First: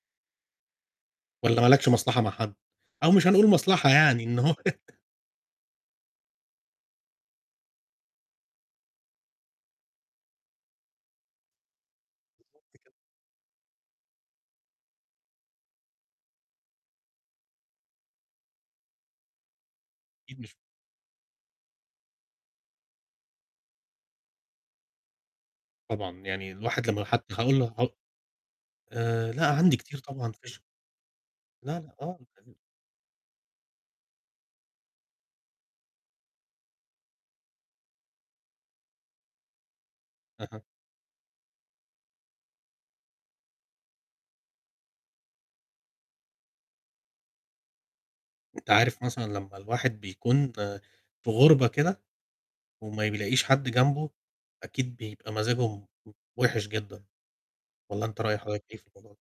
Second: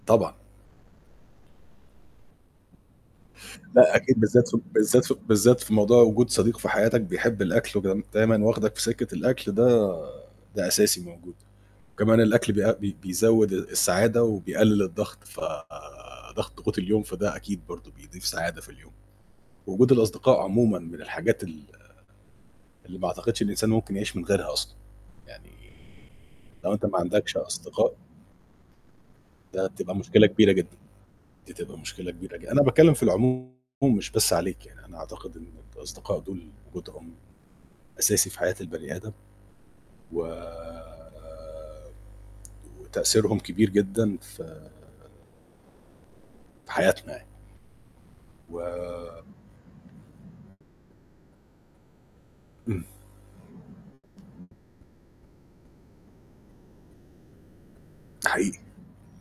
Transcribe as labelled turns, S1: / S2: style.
S1: طبعًا.
S2: والّا ما لكش مصلحة مع حد أو مش هنقول مصلحة
S1: لأ أكيد
S2: يعني إن
S1: بالذات
S2: هو
S1: في بالذات في بالذات في موضوع وجود صديق في حياتك بيحب الأكل وكده، دايمًا واخدك في سكّة الأكل ده ده أساسي موجود، وكمان الأكل بيا بي بيزوّد السعادة وبيقلل الضغط، فضغط ضغوط اليوم فده أكيد برضه بيضيف سعادة في اليوم، وجود
S2: أكيد
S1: الأصدقاء
S2: مش
S1: عمومًا من الحاجات ال اللي ما أعتقدش إن الإنسان ممكن يعيش من غيرها أصلًا يعني،
S2: طبعًا، يعني
S1: لو أنت
S2: الواحد
S1: ما
S2: لمّا حتى
S1: عندكش
S2: هاقول له ه
S1: أصدقاء
S2: آآ، لأ
S1: ده
S2: عندي
S1: تبقى
S2: كتير
S1: مشكلة
S2: طبعًا في
S1: كبيرة
S2: ش
S1: جدًا، دي تبقى
S2: لا، لأ،
S1: مشكلة
S2: آه
S1: كبيرة ج
S2: [unintelligible]
S1: أنا باتكلم في العموم مش بس عليك يعني أنا أعتقد إن الأصدقاء دول وجودهم أساسي في حياة البني آدم، و
S2: أها.
S1: وتأثيرهم كبير جدًا ف في حياتنا يعني.
S2: أنت عارف
S1: و
S2: مثلًا لمّا الواحد بيكون آآ في غُربة كده،
S1: امم.
S2: وما بيلاقيش حد جنبه، أكيد بيبقى مزاجه م وحِش جدًا، والّا أنت
S1: ده
S2: رأي
S1: حقيقي.
S2: حضرتك إيه في الموضوع ده؟